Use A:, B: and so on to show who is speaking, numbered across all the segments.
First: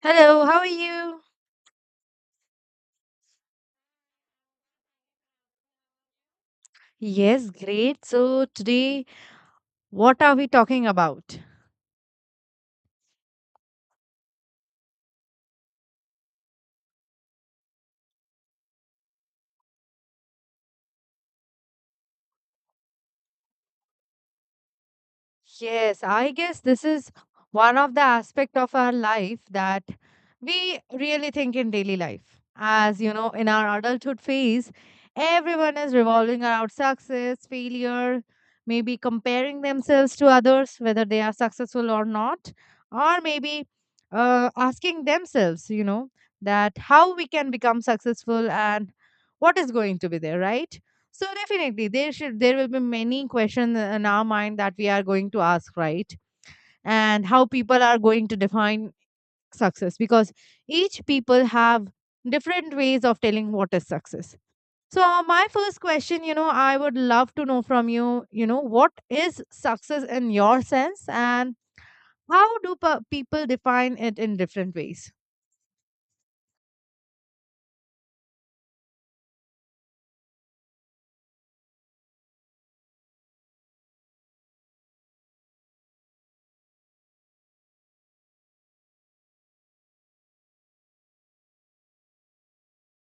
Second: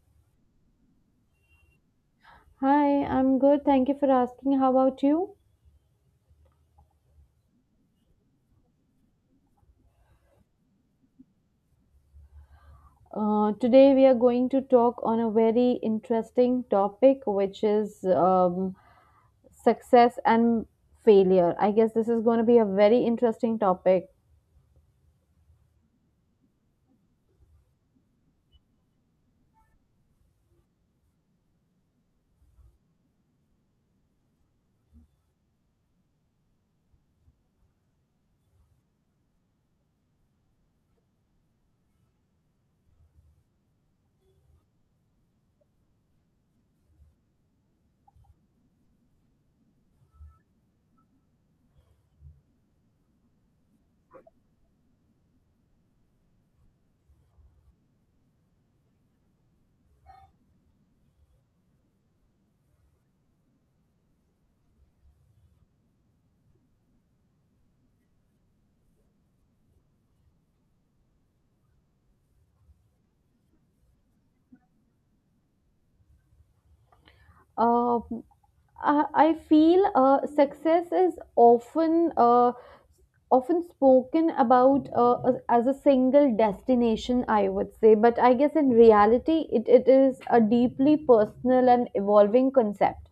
A: Hello, how are you?
B: Hi, I'm good. Thank you for asking. How about you?
A: Yes, great. So, today, what are we talking about?
B: Today we are going to talk on a very interesting topic, which is success and failure. I guess this is going to be a very interesting topic.
A: Yes, I guess this is one of the aspect of our life that we really think in daily life. As you know, in our adulthood phase, everyone is revolving around success, failure, maybe comparing themselves to others, whether they are successful or not, or maybe asking themselves, you know, that how we can become successful and what is going to be there, right? So definitely, there will be many questions in our mind that we are going to ask, right? And how people are going to define success because each people have different ways of telling what is success. So my first question, you know, I would love to know from you, you know, what is success in your sense, and how do people define it in different ways?
B: Uh, I feel success is often often spoken about as a single destination, I would say, but I guess in reality, it is a deeply personal and evolving concept.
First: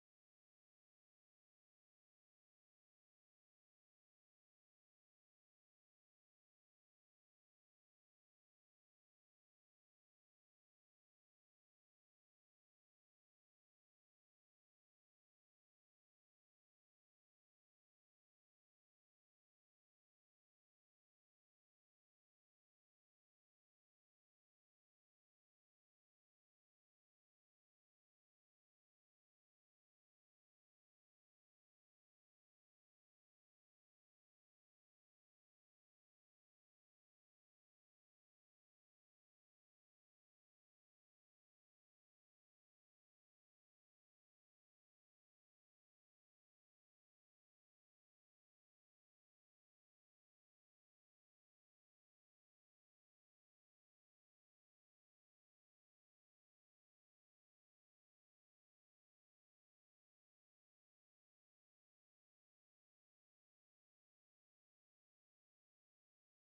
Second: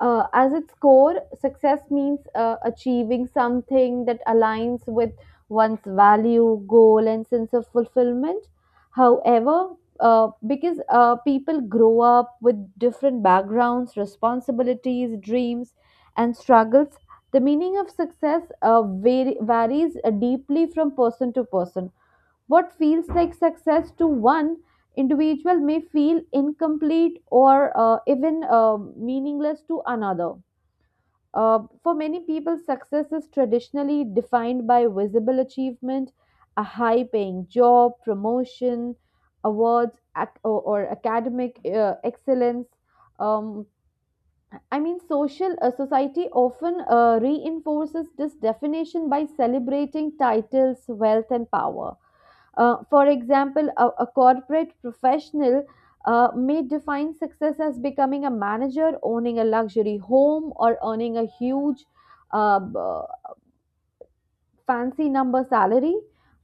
B: As its core, success means achieving something that aligns with one's value, goal, and sense of fulfillment. However, because people grow up with different backgrounds, responsibilities, dreams, and struggles, the meaning of success varies deeply from person to person. What feels like success to one individual may feel incomplete or even meaningless to another. For many people, success is traditionally defined by visible achievement, a high paying job, promotion, awards, or academic excellence. Um, I mean, social society often reinforces this definition by celebrating titles, wealth, and power. For example, a corporate professional may define success as becoming a manager, owning a luxury home, or earning a huge, uh, b- fancy number salary.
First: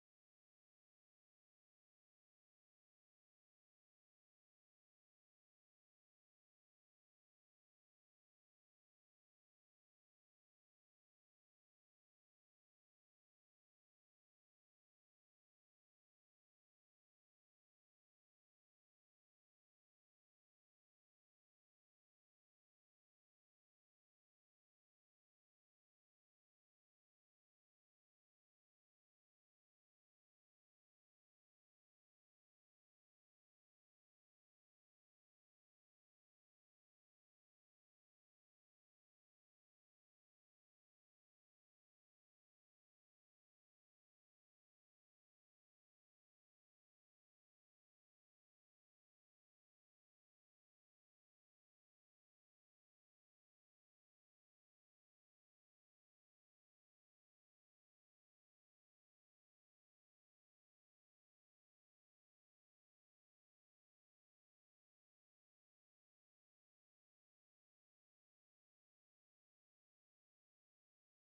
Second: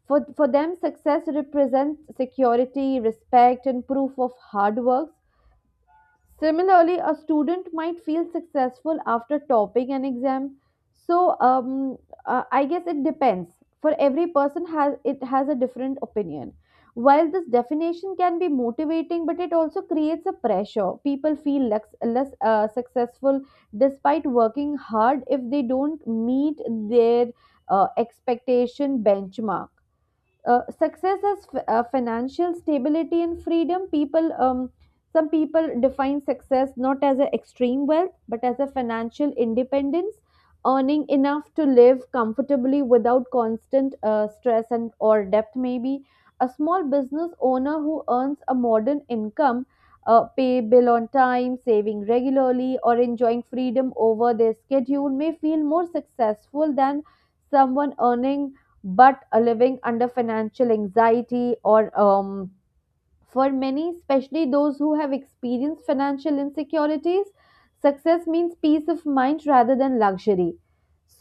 B: For them, success represents security, respect, and proof of hard work. Similarly, a student might feel successful after topping an exam. So I guess it depends. For every person has it has a different opinion. While this definition can be motivating, but it also creates a pressure. People feel less successful despite working hard if they don't meet their expectation benchmark. Success as financial stability and freedom, people some people define success not as an extreme wealth but as a financial independence, earning enough to live comfortably without constant stress and or debt. Maybe a small business owner who earns a modern income, pay bill on time, saving regularly, or enjoying freedom over their schedule may feel more successful than someone earning but living under financial anxiety, or for many, especially those who have experienced financial insecurities, success means peace of mind rather than luxury.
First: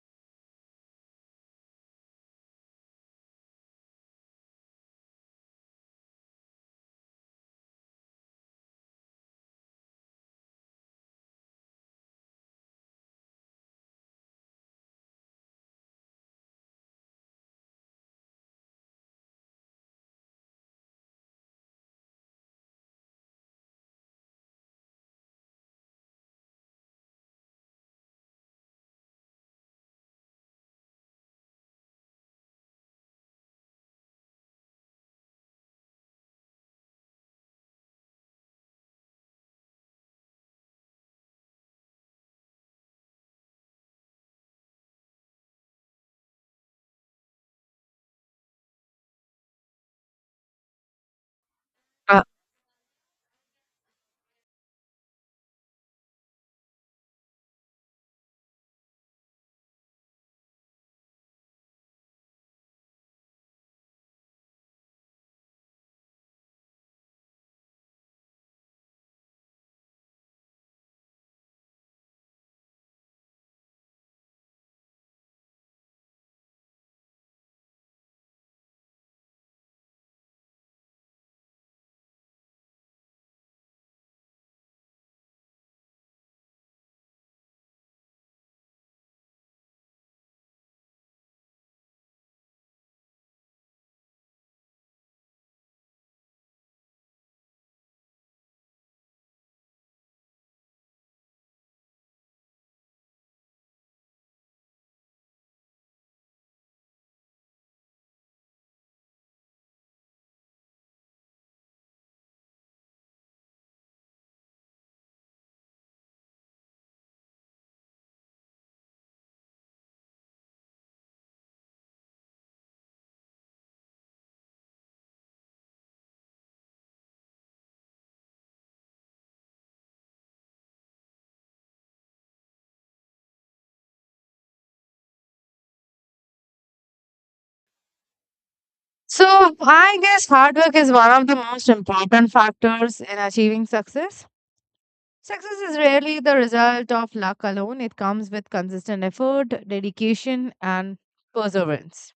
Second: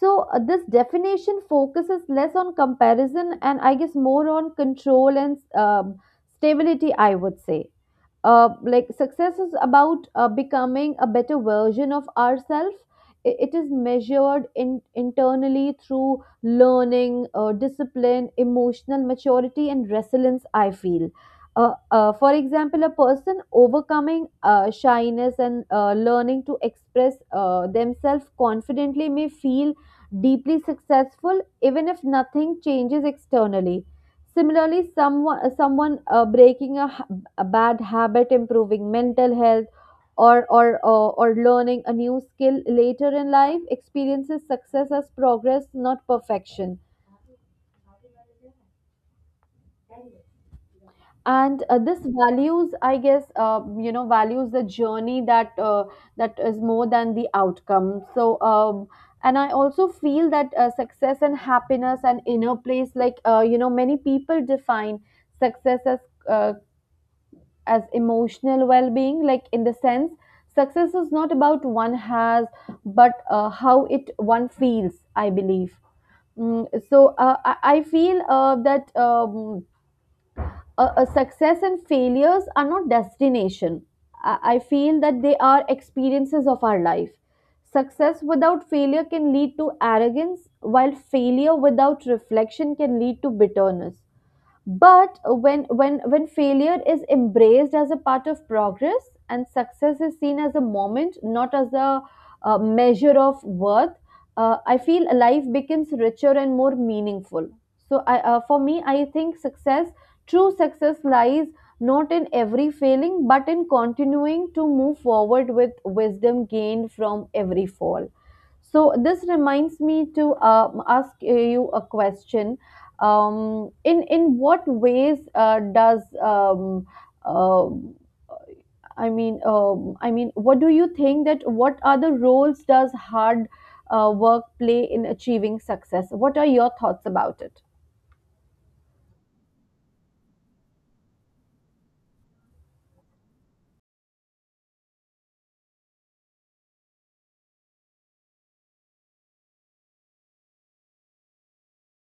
B: So, this definition focuses less on comparison and I guess more on control and stability, I would say. Like, success is about becoming a better version of ourselves. It is measured in, internally through learning, discipline, emotional maturity, and resilience, I feel. For example, a person overcoming shyness and learning to express themselves confidently may feel deeply successful even if nothing changes externally. Similarly, someone breaking a bad habit, improving mental health, or learning a new skill later in life experiences success as progress, not perfection. And this
A: Uh,
B: values, I guess, values the journey that that is more than the outcome. So and I also feel that success and happiness and inner place, like, many people define success uh, as emotional well-being, like in the sense, success is not about one has but how it one feels, I believe. Mm, so I feel that success and failures are not destination. I feel that they are experiences of our life. Success without failure can lead to arrogance, while failure without reflection can lead to bitterness, but when failure is embraced as a part of progress and success is seen as a moment, not as a measure of worth, I feel life becomes richer and more meaningful. So i uh, for me, I think success, true success, lies not in every failing but in continuing to move forward with wisdom gained from every fall. So this reminds me to ask you a question. In what ways does um I mean I mean, what do you think that what are the roles does hard work play in achieving success? What are your thoughts about it?
A: so I guess hard work is one of the most important factors in achieving success. Success is rarely the result of luck alone. It comes with consistent effort, dedication, and perseverance.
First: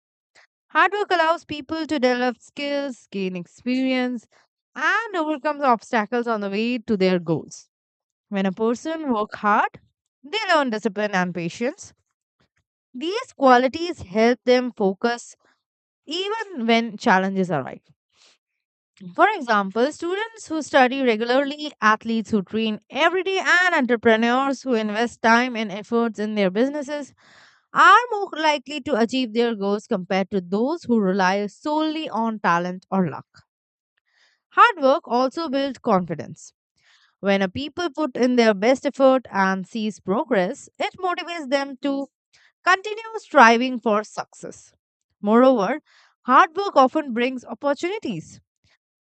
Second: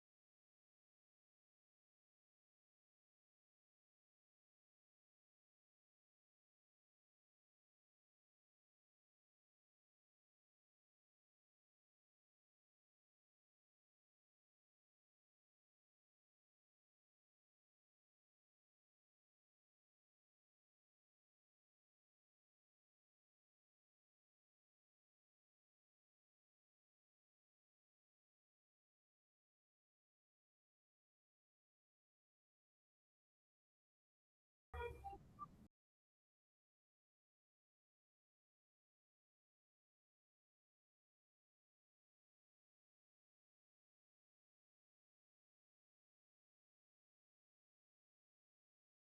A: Hard work allows people to develop skills, gain experience, and overcome obstacles on the way to their goals. When a person works hard, they learn discipline and patience. These qualities help them focus even when challenges arise. For example, students who study regularly, athletes who train every day, and entrepreneurs who invest time and efforts in their businesses are more likely to achieve their goals compared to those who rely solely on talent or luck. Hard work also builds confidence. When a people put in their best effort and sees progress, it motivates them to continue striving for success. Moreover, hard work often brings opportunities.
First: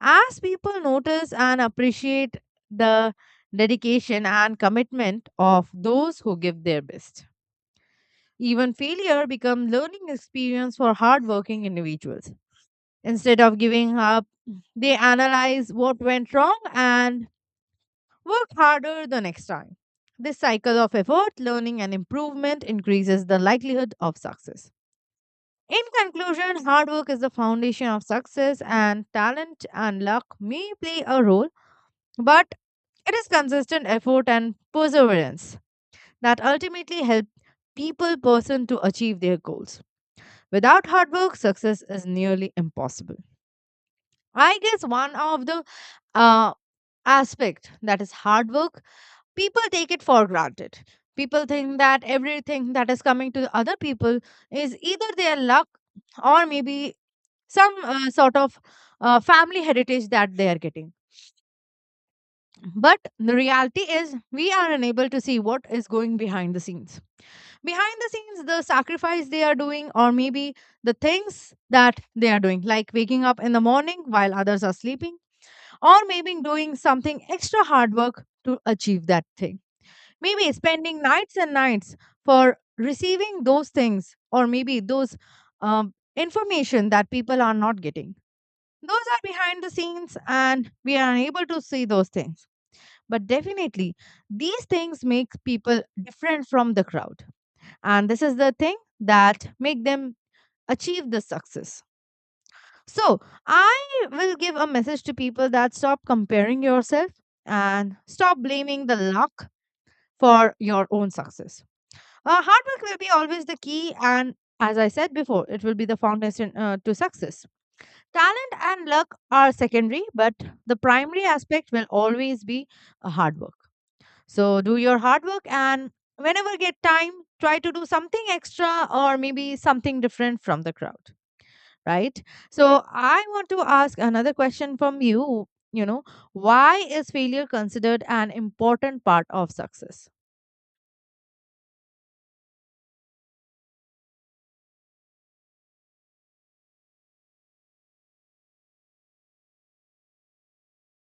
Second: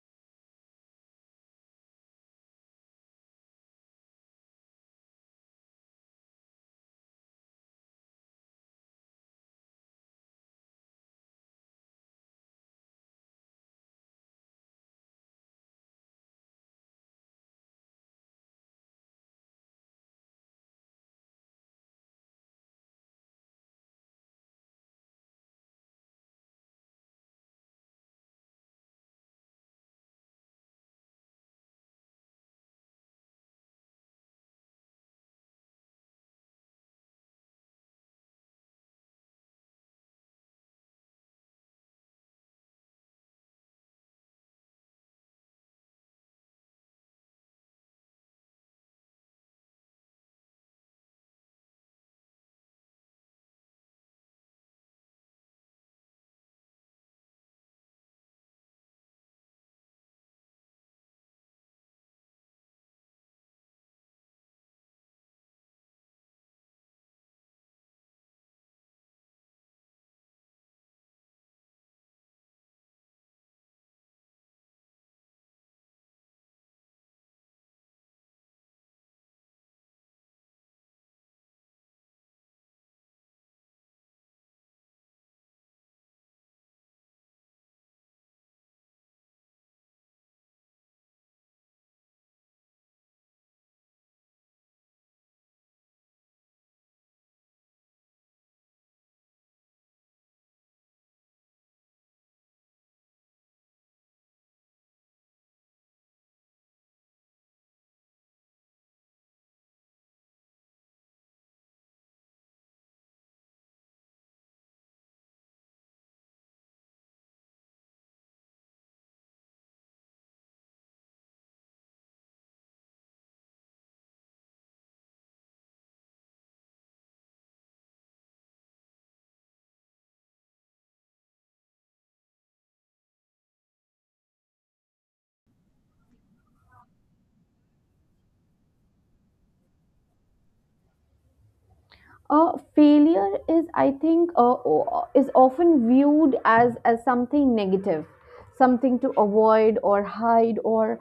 A: As people notice and appreciate the dedication and commitment of those who give their best, even failure becomes learning experience for hardworking individuals. Instead of giving up, they analyze what went wrong and work harder the next time. This cycle of effort, learning, and improvement increases the likelihood of success. In conclusion, hard work is the foundation of success, and talent and luck may play a role, but it is consistent effort and perseverance that ultimately help people person to achieve their goals. Without hard work, success is nearly impossible. I guess one of the uh, aspect that is hard work, people take it for granted. People think that everything that is coming to the other people is either their luck or maybe some sort of family heritage that they are getting. But the reality is, we are unable to see what is going behind the scenes. Behind the scenes, the sacrifice they are doing, or maybe the things that they are doing, like waking up in the morning while others are sleeping, or maybe doing something extra hard work to achieve that thing. Maybe spending nights and nights for receiving those things, or maybe those information that people are not getting. Those are behind the scenes, and we are unable to see those things, but definitely, these things make people different from the crowd. And this is the thing that make them achieve the success. So I will give a message to people that stop comparing yourself and stop blaming the luck for your own success. Hard work will be always the key, and as I said before, it will be the foundation to success. Talent and luck are secondary, but the primary aspect will always be hard work. So do your hard work and whenever get time, try to do something extra or maybe something different from the crowd, right? So I want to ask another question from you, you know, why is failure considered an important part of success?
B: Failure is, I think, is often viewed as something negative, something to avoid or hide,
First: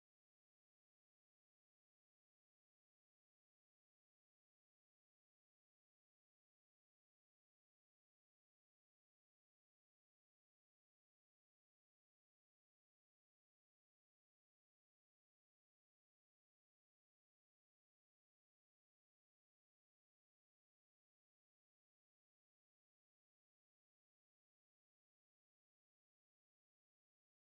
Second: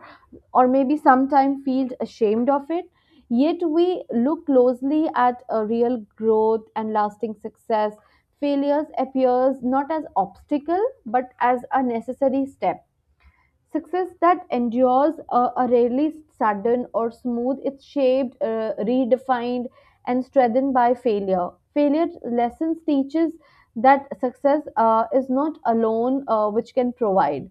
B: or maybe sometimes feels ashamed of it. Yet we look closely at a real growth and lasting success. Failures appears not as obstacle but as a necessary step. Success that endures are rarely sudden or smooth. It's shaped, redefined, and strengthened by failure. Failure lessons teaches that success is not alone, which can provide.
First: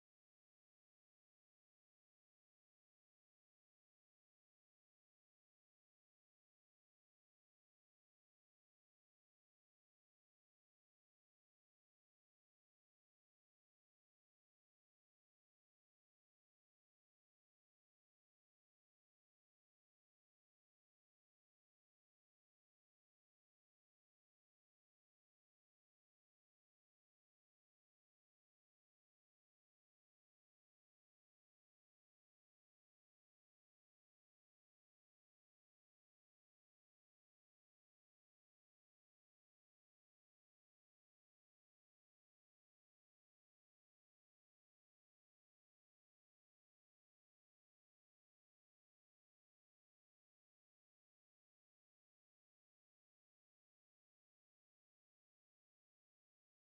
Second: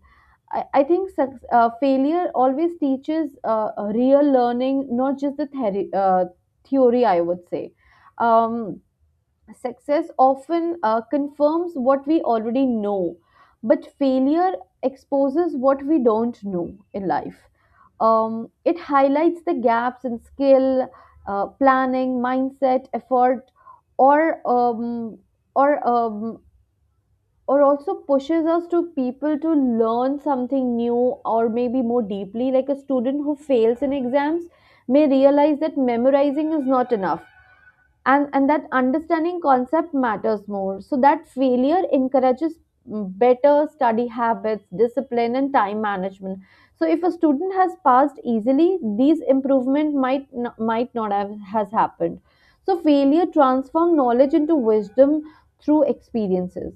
B: I think failure always teaches real learning, not just the theory, theory I would say. Um, Success often confirms what we already know, but failure exposes what we don't know in life. It highlights the gaps in skill, planning, mindset, effort, or um, or um, or also pushes us to people to learn something new or maybe more deeply. Like a student who fails in exams may realize that memorizing is not enough and that understanding concept matters more, so that failure encourages, mm, better study habits, discipline, and time management. So if a student has passed easily, these improvement might not have has happened. So failure transform knowledge into wisdom through experiences.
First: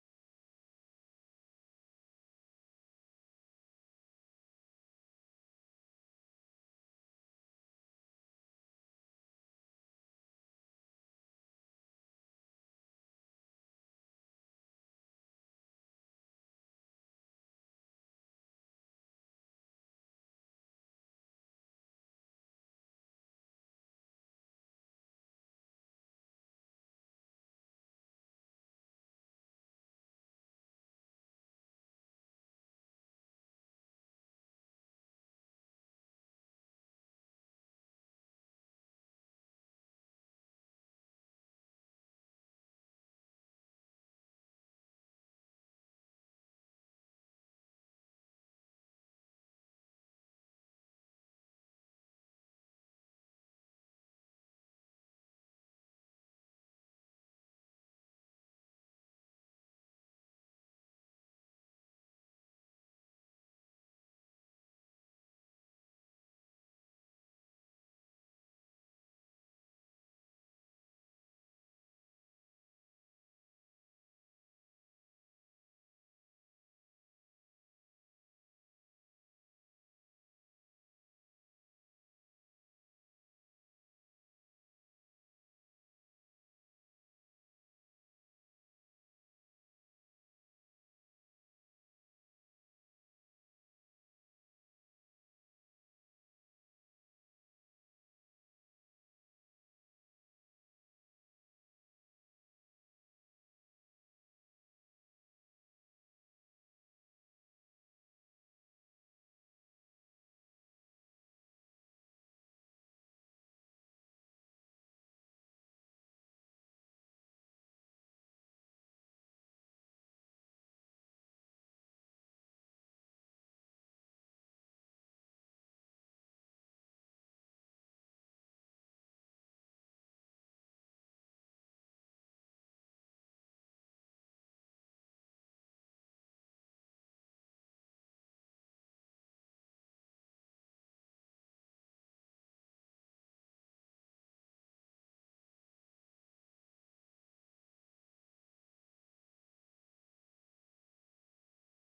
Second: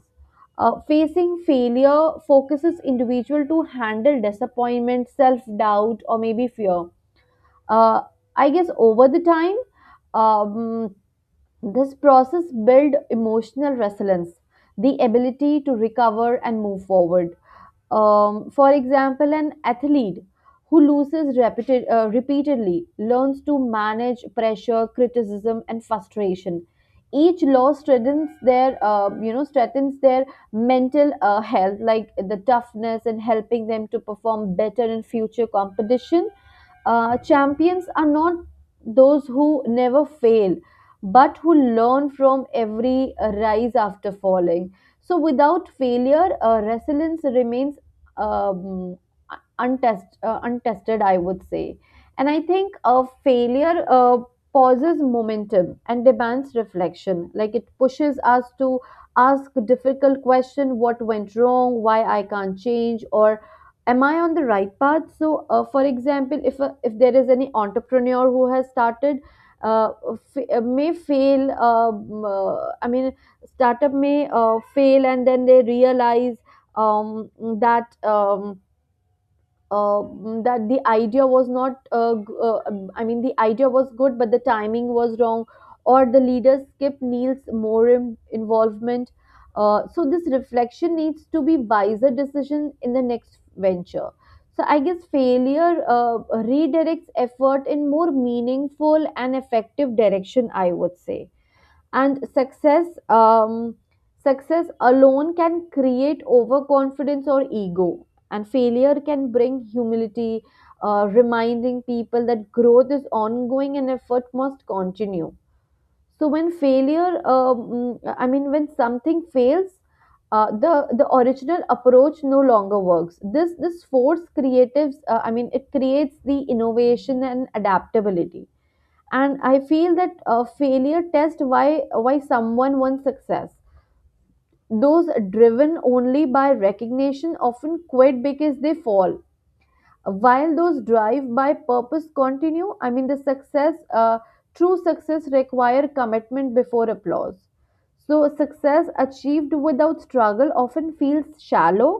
B: Facing failure focuses individual to handle disappointment, self doubt, or maybe fear. uh, I guess over the time, um, this process builds emotional resilience, the ability to recover and move forward. For example, an athlete who loses repeatedly learns to manage pressure, criticism, and frustration. Each loss strengthens their, strengthens their mental health, like the toughness, and helping them to perform better in future competition. Champions are not those who never fail but who learn from every rise after falling. So without failure, resilience remains, um, untested, I would say. And I think a failure pauses momentum and demands reflection. Like, it pushes us to ask difficult question: what went wrong, why I can't change, or am I on the right path? So, for example, if a, if there is any entrepreneur who has started. Uh, may fail. I mean, startup may fail, and then they realize um, that um, uh, that the idea was not I mean, the idea was good but the timing was wrong, or the leaders skipped Neil's more involvement. So this reflection needs to be wiser decision in the next venture. So I guess failure redirects effort in more meaningful and effective direction, I would say. And success, success alone can create overconfidence or ego, and failure can bring humility, reminding people that growth is ongoing and effort must continue. So when failure, I mean, when something fails, the original approach no longer works. This force creatives, I mean, it creates the innovation and adaptability. And I feel that failure test why someone wants success. Those driven only by recognition often quit because they fall, while those drive by purpose continue. I mean, the success, uh, true success require commitment before applause. So success achieved without struggle often feels shallow.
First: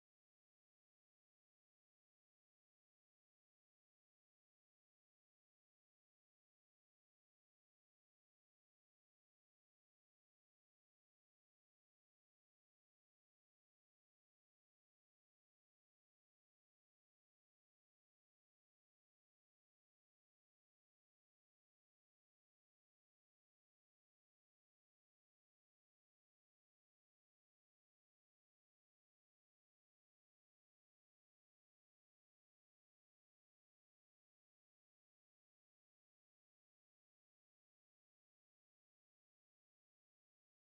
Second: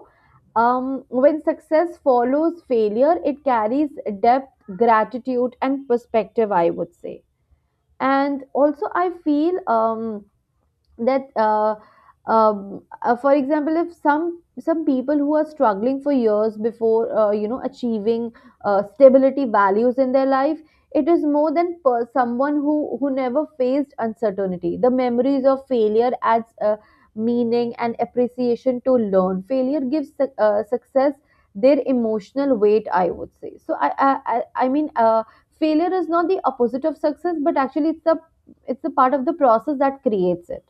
B: When success follows failure, it carries depth, gratitude, and perspective, I would say. And also I feel that for example, if some some people who are struggling for years before achieving stability values in their life, it is more than per someone who never faced uncertainty. The memories of failure adds meaning and appreciation to learn. Failure gives success their emotional weight, I would say. So I mean, failure is not the opposite of success, but actually it's the part of the process that creates it.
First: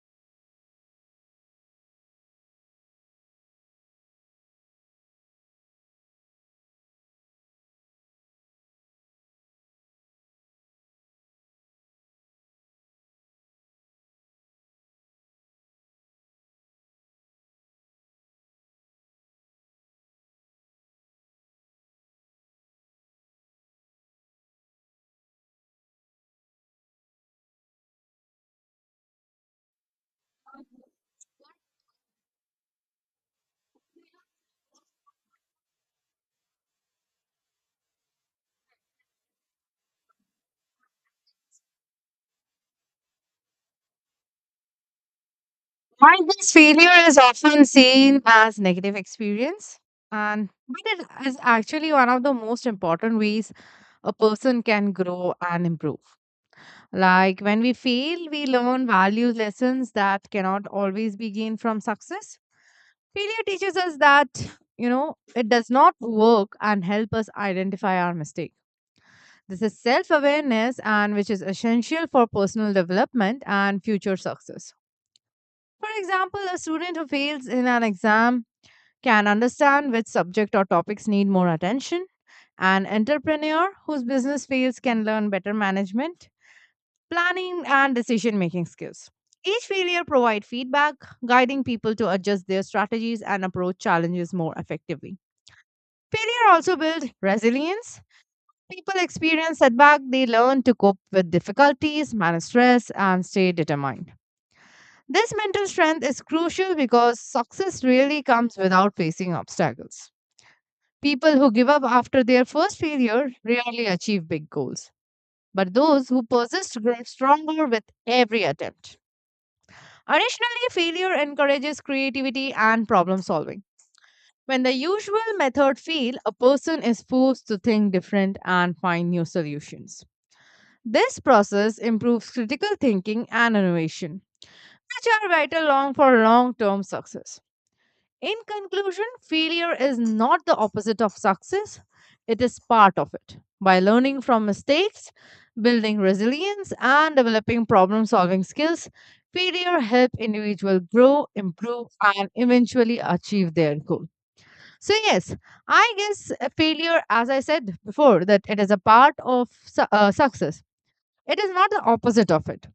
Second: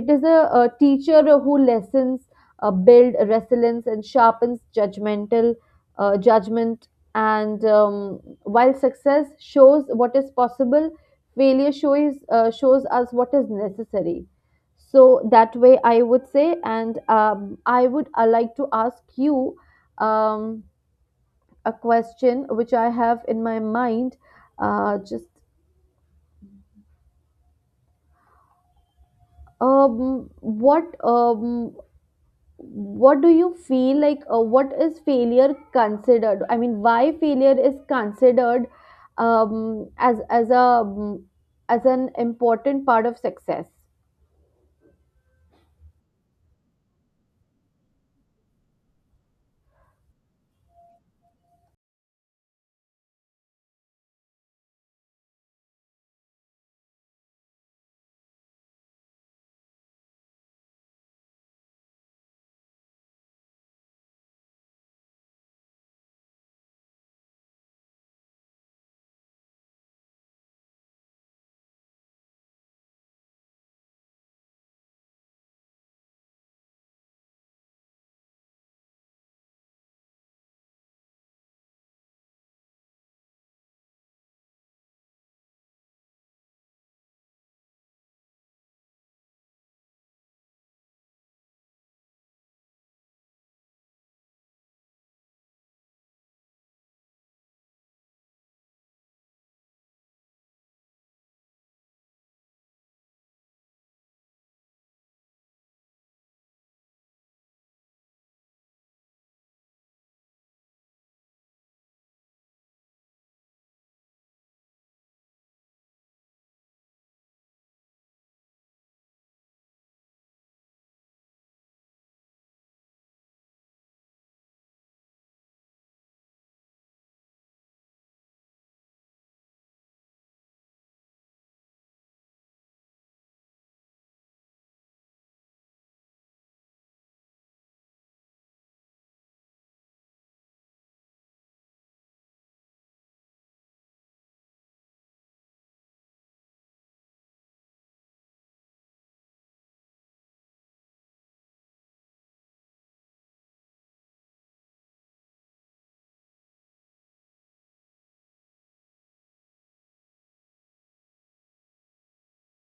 B: It is a teacher who lessons build resilience and sharpens judgment. And while success shows what is possible, failure shows us what is necessary. So that way, I would say, and I would like to ask you um, a question which I have in my mind. Just what What do you feel like, what is failure considered, I mean, why failure is considered as as a, as an important part of success?
A: While this failure is often seen as negative experience, and but it is actually one of the most important ways a person can grow and improve. Like when we fail, we learn value lessons that cannot always be gained from success. Failure teaches us that you know it does not work and help us identify our mistake. This is self-awareness and which is essential for personal development and future success. For example, a student who fails in an exam can understand which subject or topics need more attention. An entrepreneur whose business fails can learn better management, planning, and decision making skills. Each failure provides feedback, guiding people to adjust their strategies and approach challenges more effectively. Failure also builds resilience. People experience setback, they learn to cope with difficulties, manage stress, and stay determined. This mental strength is crucial because success really comes without facing obstacles. People who give up after their first failure rarely achieve big goals, but those who persist grow stronger with every attempt. Additionally, failure encourages creativity and problem solving. When the usual method fail, a person is forced to think different and find new solutions. This process improves critical thinking and innovation, which are vital long for long-term success. In conclusion, failure is not the opposite of success, it is part of it. By learning from mistakes, building resilience, and developing problem solving skills, failure help individuals grow, improve, and eventually achieve their goal. So, yes, I guess failure, as I said before, that it is a part of success, it is not the opposite of it.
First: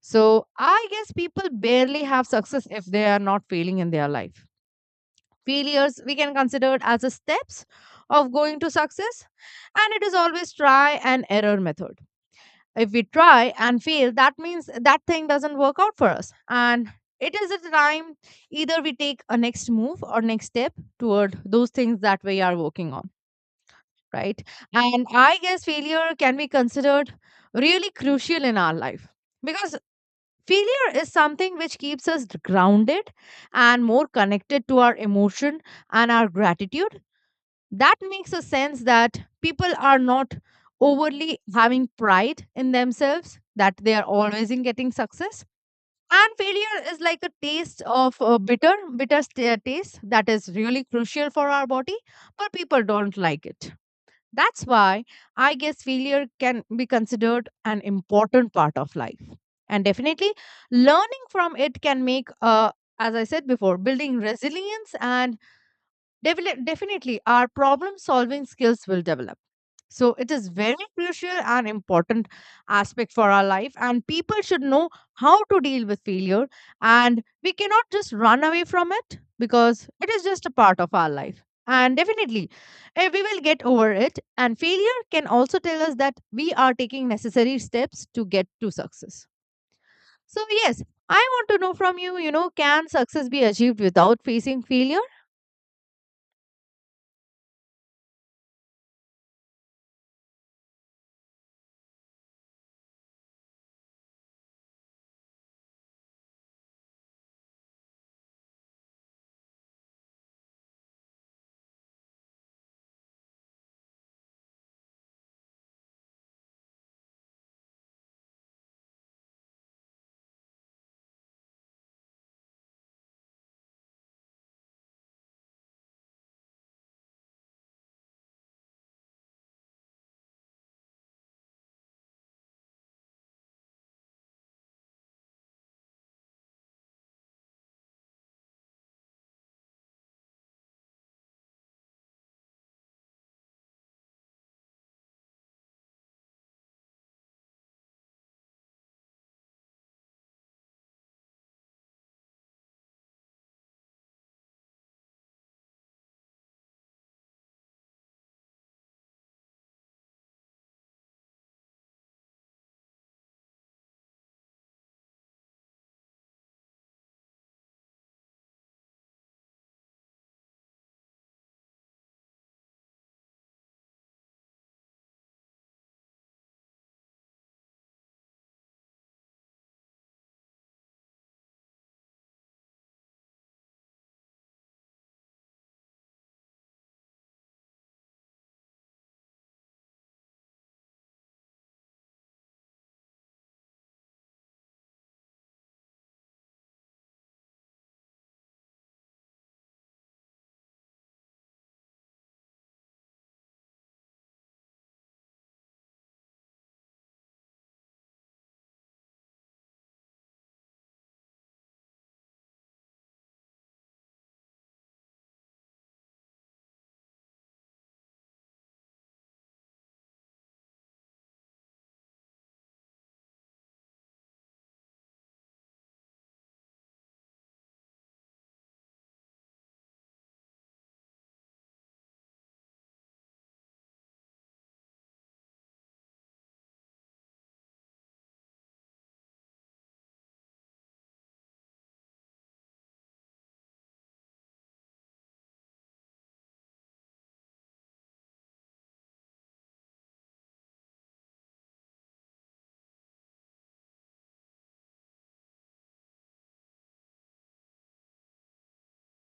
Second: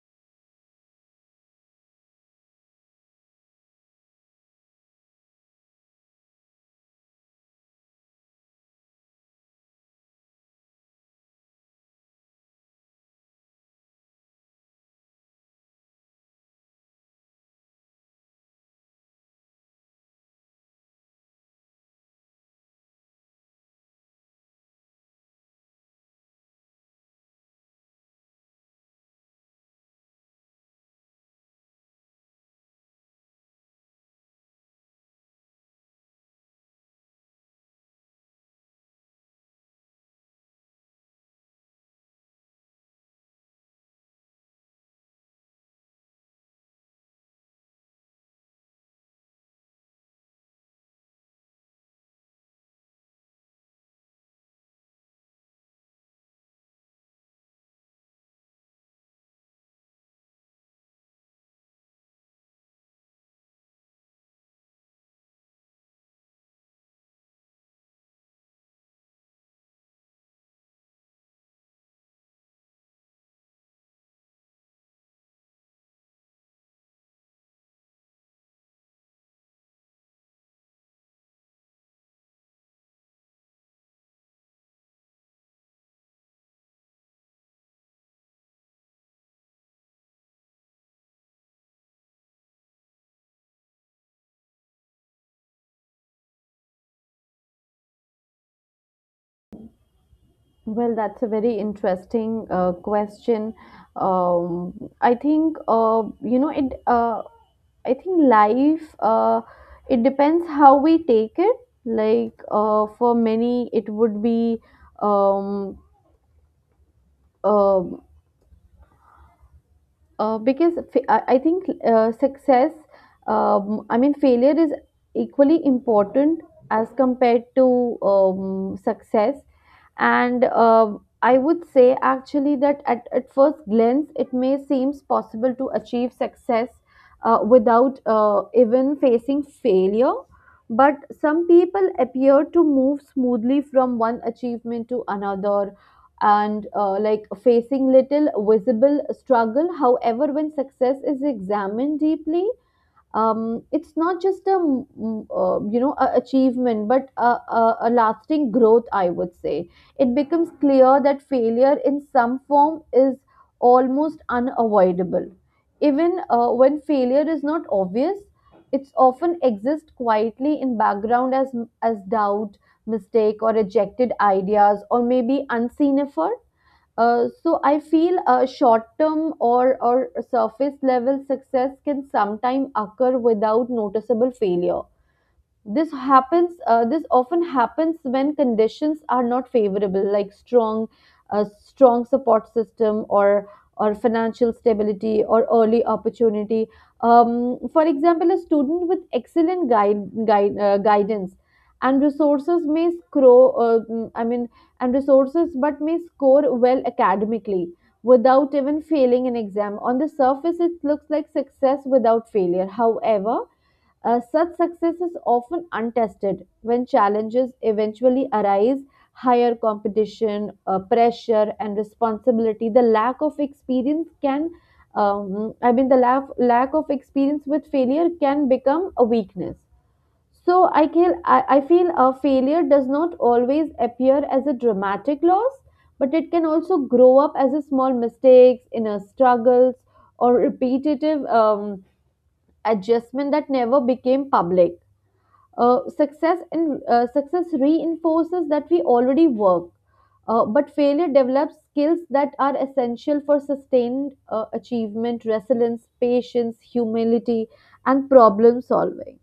A: So, I guess people barely have success if they are not failing in their life. Failures we can consider as a steps of going to success, and it is always try and error method. If we try and fail, that means that thing doesn't work out for us, and it is a time either we take a next move or next step toward those things that we are working on, right? And I guess failure can be considered really crucial in our life because failure is something which keeps us grounded and more connected to our emotion and our gratitude. That makes a sense that people are not overly having pride in themselves that they are always in getting success. And failure is like a taste of bitter taste that is really crucial for our body, but people don't like it. That's why I guess failure can be considered an important part of life, and definitely learning from it can make, as I said before, building resilience, and definitely our problem solving skills will develop. So it is very crucial and important aspect for our life, and people should know how to deal with failure, and we cannot just run away from it because it is just a part of our life. And definitely, we will get over it, and failure can also tell us that we are taking necessary steps to get to success. So, yes, I want to know from you, you know, can success be achieved without facing failure?
B: Well, that's a very interesting question. um, i think uh, you know it uh, I think life, it depends how we take it. Like for many, it would be um, um because fa- I think success, failure is equally important as compared to success and I would say actually that at first glance it may seems possible to achieve success without even facing failure, but some people appear to move smoothly from one achievement to another and like facing little visible struggle. However, when success is examined deeply, it's not just a a achievement but a lasting growth, I would say. It becomes clear that failure in some form is almost unavoidable. Even when failure is not obvious, it's often exists quietly in background as doubt, mistake or rejected ideas or maybe unseen effort. So I feel short-term or surface-level success can sometimes occur without noticeable failure. This happens this often happens when conditions are not favorable, like strong a strong support system or financial stability or early opportunity. For example, a student with excellent guide, guide guidance and resources may score. Mm, I mean and resources but may score well academically without even failing an exam. On the surface it looks like success without failure. However, such success is often untested when challenges eventually arise: higher competition, pressure, and responsibility. The lack of experience can, lack of experience with failure can become a weakness. So I feel, I feel a failure does not always appear as a dramatic loss, but it can also grow up as a small mistakes, inner struggles, or repetitive adjustment that never became public. Success reinforces that we already work, but failure develops skills that are essential for sustained achievement, resilience, patience, humility, and problem solving.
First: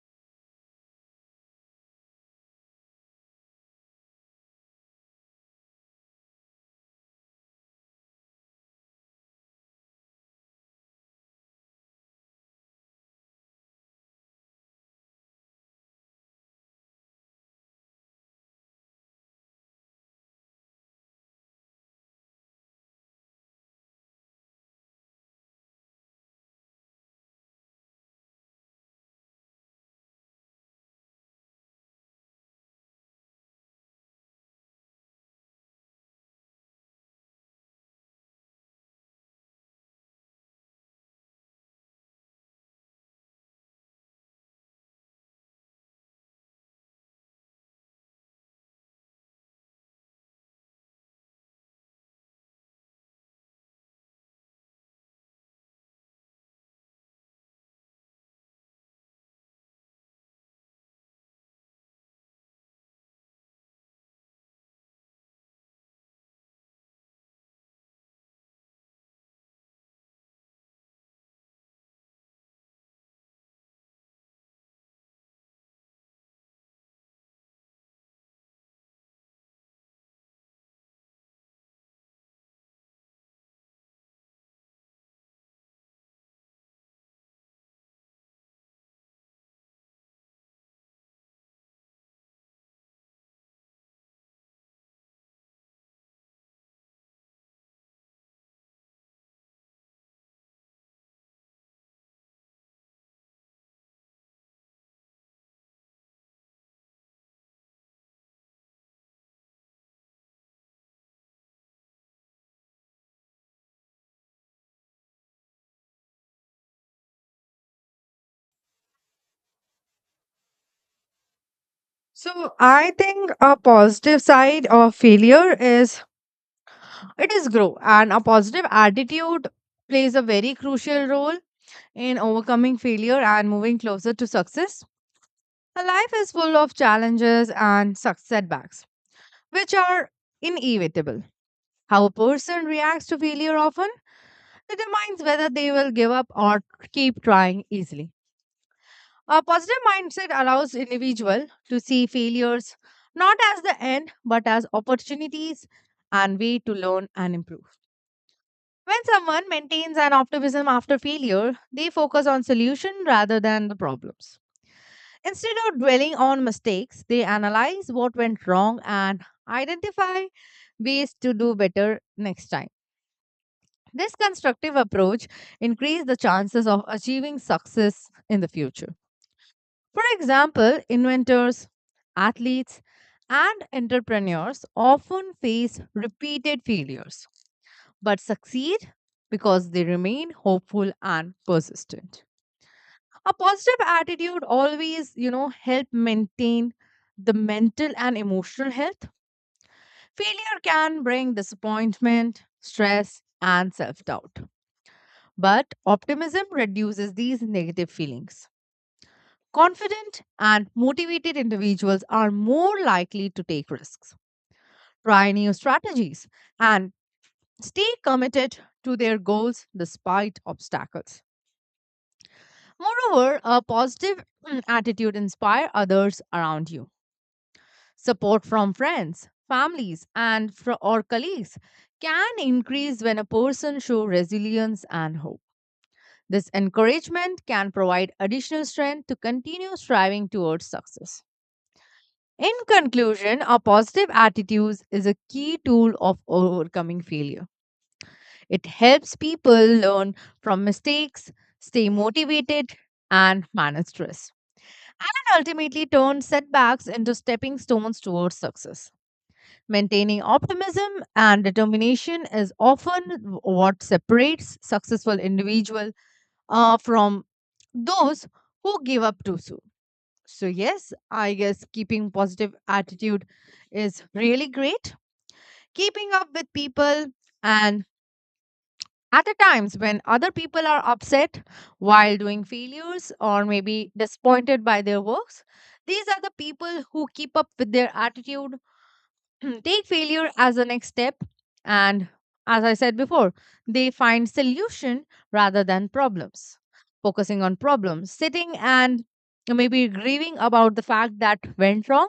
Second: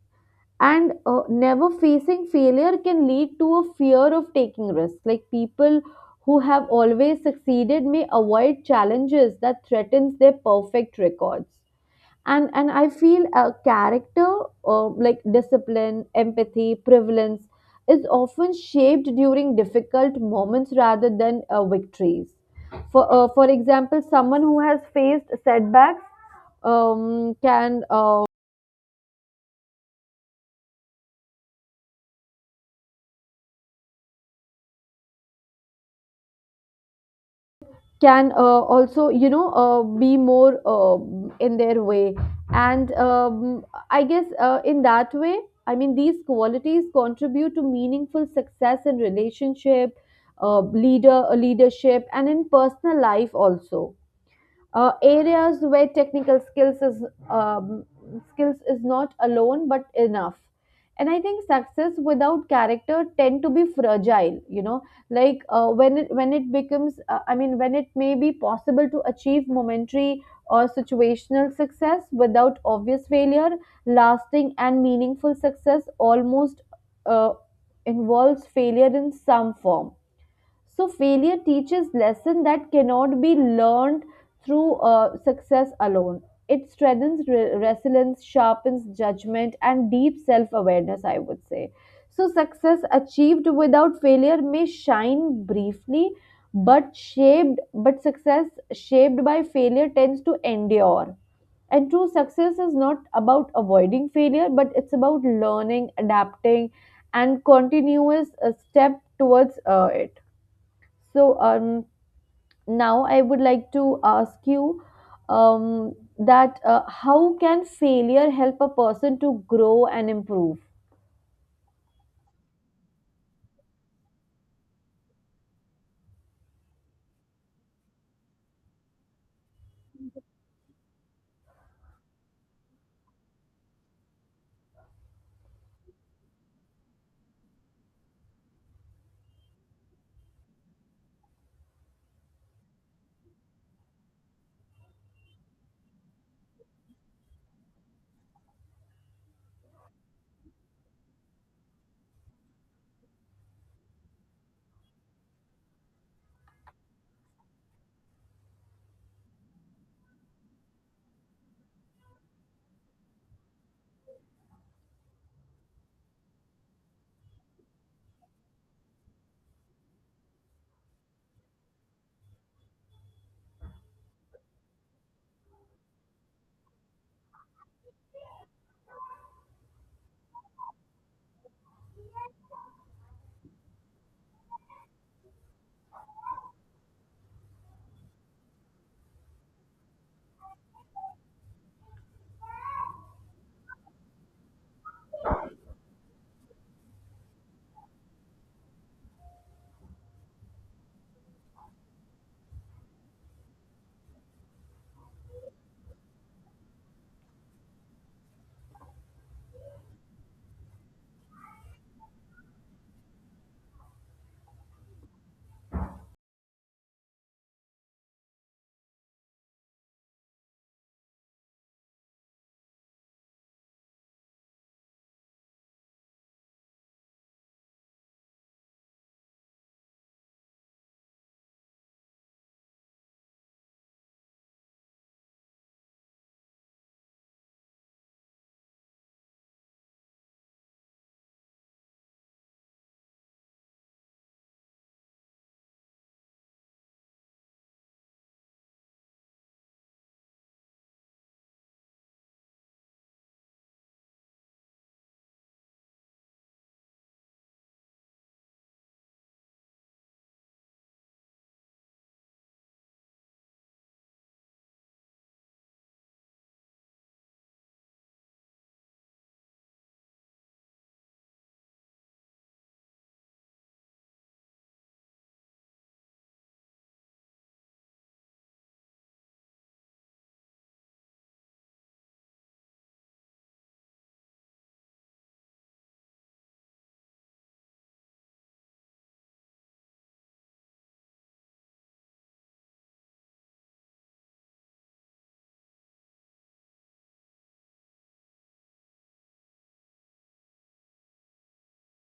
B: And Never facing failure can lead to a fear of taking risks. Like, people who have always succeeded may avoid challenges that threatens their perfect records. And I feel a character, like discipline, empathy, prevalence, is often shaped during difficult moments rather than victories. For example, someone who has faced setbacks can also, be more in their way, and I guess, in that way, I mean, these qualities contribute to meaningful success in relationship, leadership and in personal life also, areas where technical skills is um, not alone but enough. And I think success without character tend to be fragile, you know. Like, when it becomes when it may be possible to achieve momentary or situational success without obvious failure, lasting and meaningful success almost uh, involves failure in some form. So failure teaches lesson that cannot be learned through success alone. It strengthens resilience, sharpens judgment, and deep self-awareness, I would say. So success achieved without failure may shine briefly, but success shaped by failure tends to endure. And true success is not about avoiding failure, but it's about learning, adapting, and continuous step towards it. So, now I would like to ask you that how can failure help a person to grow and improve?
A: So I think a positive side of failure is it is grow, and a positive attitude plays a very crucial role in overcoming failure and moving closer to success. A life is full of challenges and setbacks, which are inevitable. How a person reacts to failure often determines whether they will give up or keep trying easily. A positive mindset allows individual to see failures not as the end but as opportunities and way to learn and improve. When someone maintains an optimism after failure, they focus on solution rather than the problems. Instead of dwelling on mistakes, they analyze what went wrong and identify ways to do better next time. This constructive approach increases the chances of achieving success in the future. For example, inventors, athletes, and entrepreneurs often face repeated failures but succeed because they remain hopeful and persistent. A positive attitude always, you know, help maintain the mental and emotional health. Failure can bring disappointment, stress, and self-doubt, but optimism reduces these negative feelings. Confident and motivated individuals are more likely to take risks, try new strategies, and stay committed to their goals despite obstacles. Moreover, a positive attitude inspire others around you. Support from friends, families, and or colleagues can increase when a person shows resilience and hope. This encouragement can provide additional strength to continue striving towards success. In conclusion, a positive attitude is a key tool of overcoming failure. It helps people learn from mistakes, stay motivated, and manage stress, and ultimately turn setbacks into stepping stones towards success. Maintaining optimism and determination is often what separates successful individual from those who give up too soon. So yes, I guess keeping positive attitude is really great. Keeping up with people and at the times when other people are upset while doing failures or maybe disappointed by their works, these are the people who keep up with their attitude take failure as the next step, and as I said before, they find solution rather than problems. Focusing on problems, sitting and maybe grieving about the fact that went wrong,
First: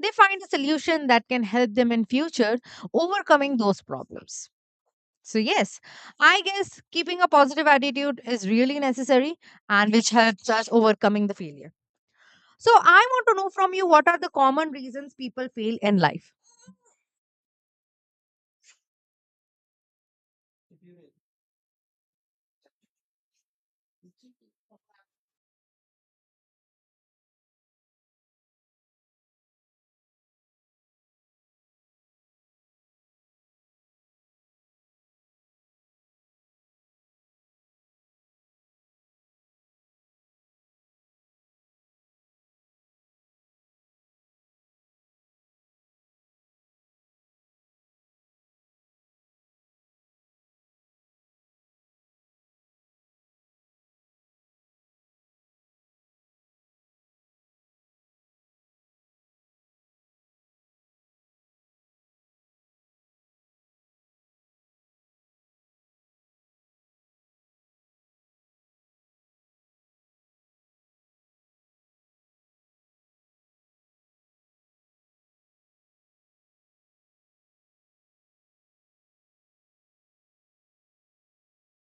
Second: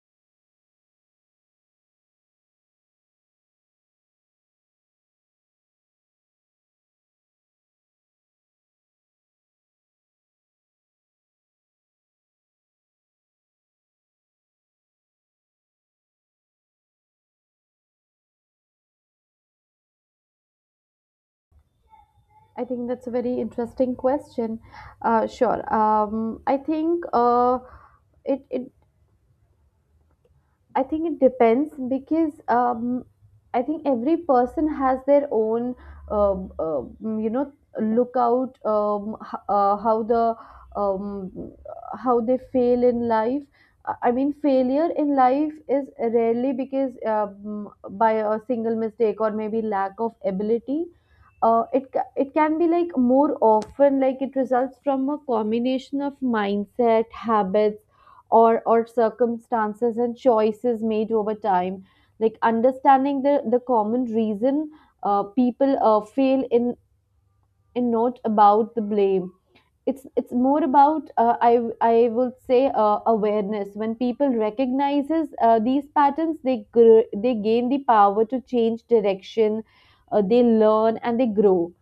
A: they find a solution that can help them in future overcoming those problems. So yes, I guess keeping a positive attitude is really necessary, and which helps us overcoming the failure. So I want to know from you, what are the common reasons people fail in life?
B: I think that's a very interesting question. Sure. I think, it, it I think it depends because I think every person has their own, um, um, you know, lookout, how the um, how they fail in life. I mean, failure in life is rarely because by a single mistake or maybe lack of ability. It can be, like, more often, like, it results from a combination of mindset, habits or circumstances and choices made over time. Like, understanding the common reason people fail in not about the blame. It's more about, I would say, awareness. When people recognizes these patterns, they they gain the power to change direction, they learn and they grow.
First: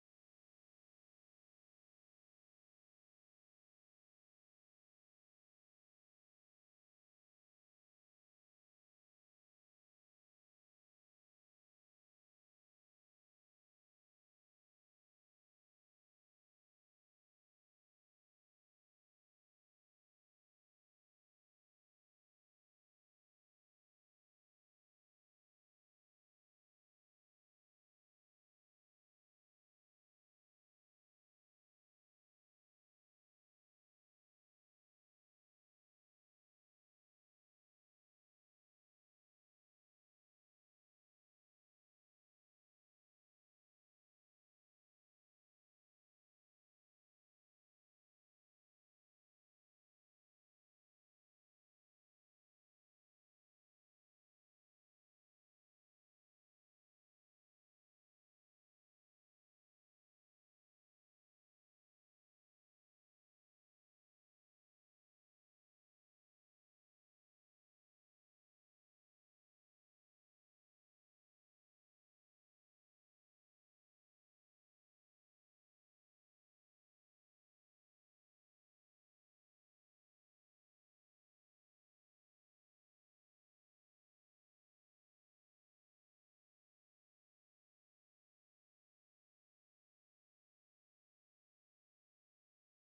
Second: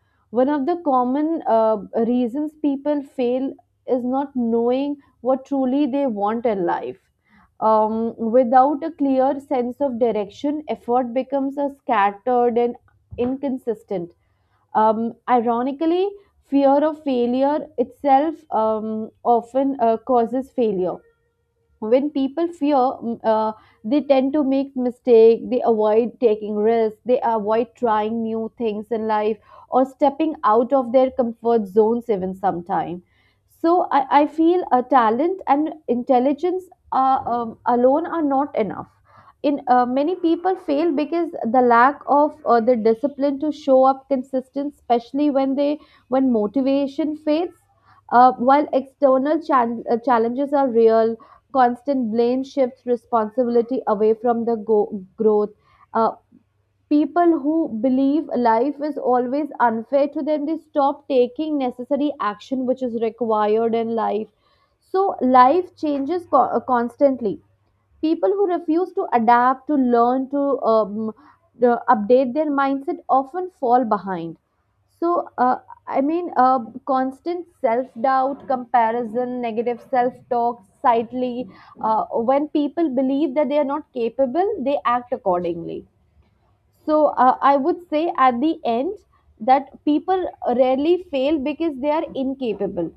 B: One of the common uh, reasons people fail is not knowing what truly they want in life. Without a clear sense of direction effort becomes a scattered and inconsistent. Ironically, fear of failure itself, often causes failure. When people fear mm, uh, they tend to make mistake, they avoid taking risks, they avoid trying new things in life or stepping out of their comfort zones, even sometime. So, I feel a talent and intelligence are, alone, are not enough. In many people fail because the lack of the discipline to show up consistent, especially when they when motivation fades. While external challenges are real, constant blame shifts responsibility away from the growth. Uh, People who believe life is always unfair to them, they stop taking necessary action which is required in life. So life changes constantly. People who refuse to adapt, to learn to um, update their mindset often fall behind. So uh, i mean uh, constant self-doubt, comparison, negative self-talk slightly, uh, when people believe that they are not capable, they act accordingly. So, I would say at the end that people rarely fail because they are incapable.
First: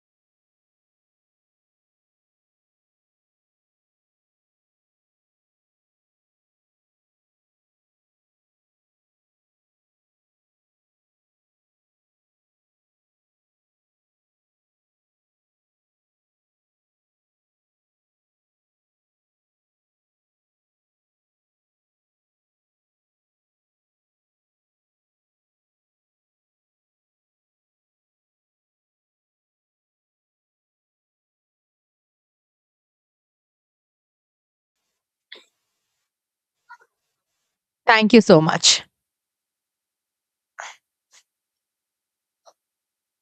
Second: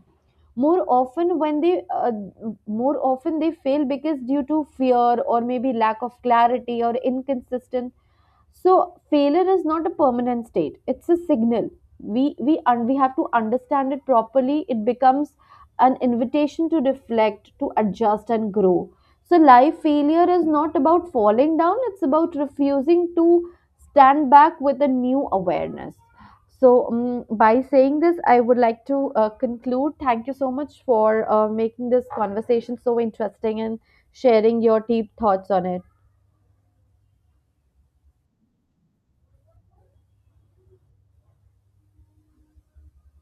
B: More often when they uh, more often they fail because due to fear or maybe lack of clarity or inconsistent. So failure is not a permanent state. It's a signal. We have to understand it properly. It becomes an invitation to reflect, to adjust and grow. So life failure is not about falling down, it's about refusing to stand back with a new awareness. So, by saying this, I would like to conclude. Thank you so much for making this conversation so interesting and sharing your deep thoughts on it.
A: Thank you so much.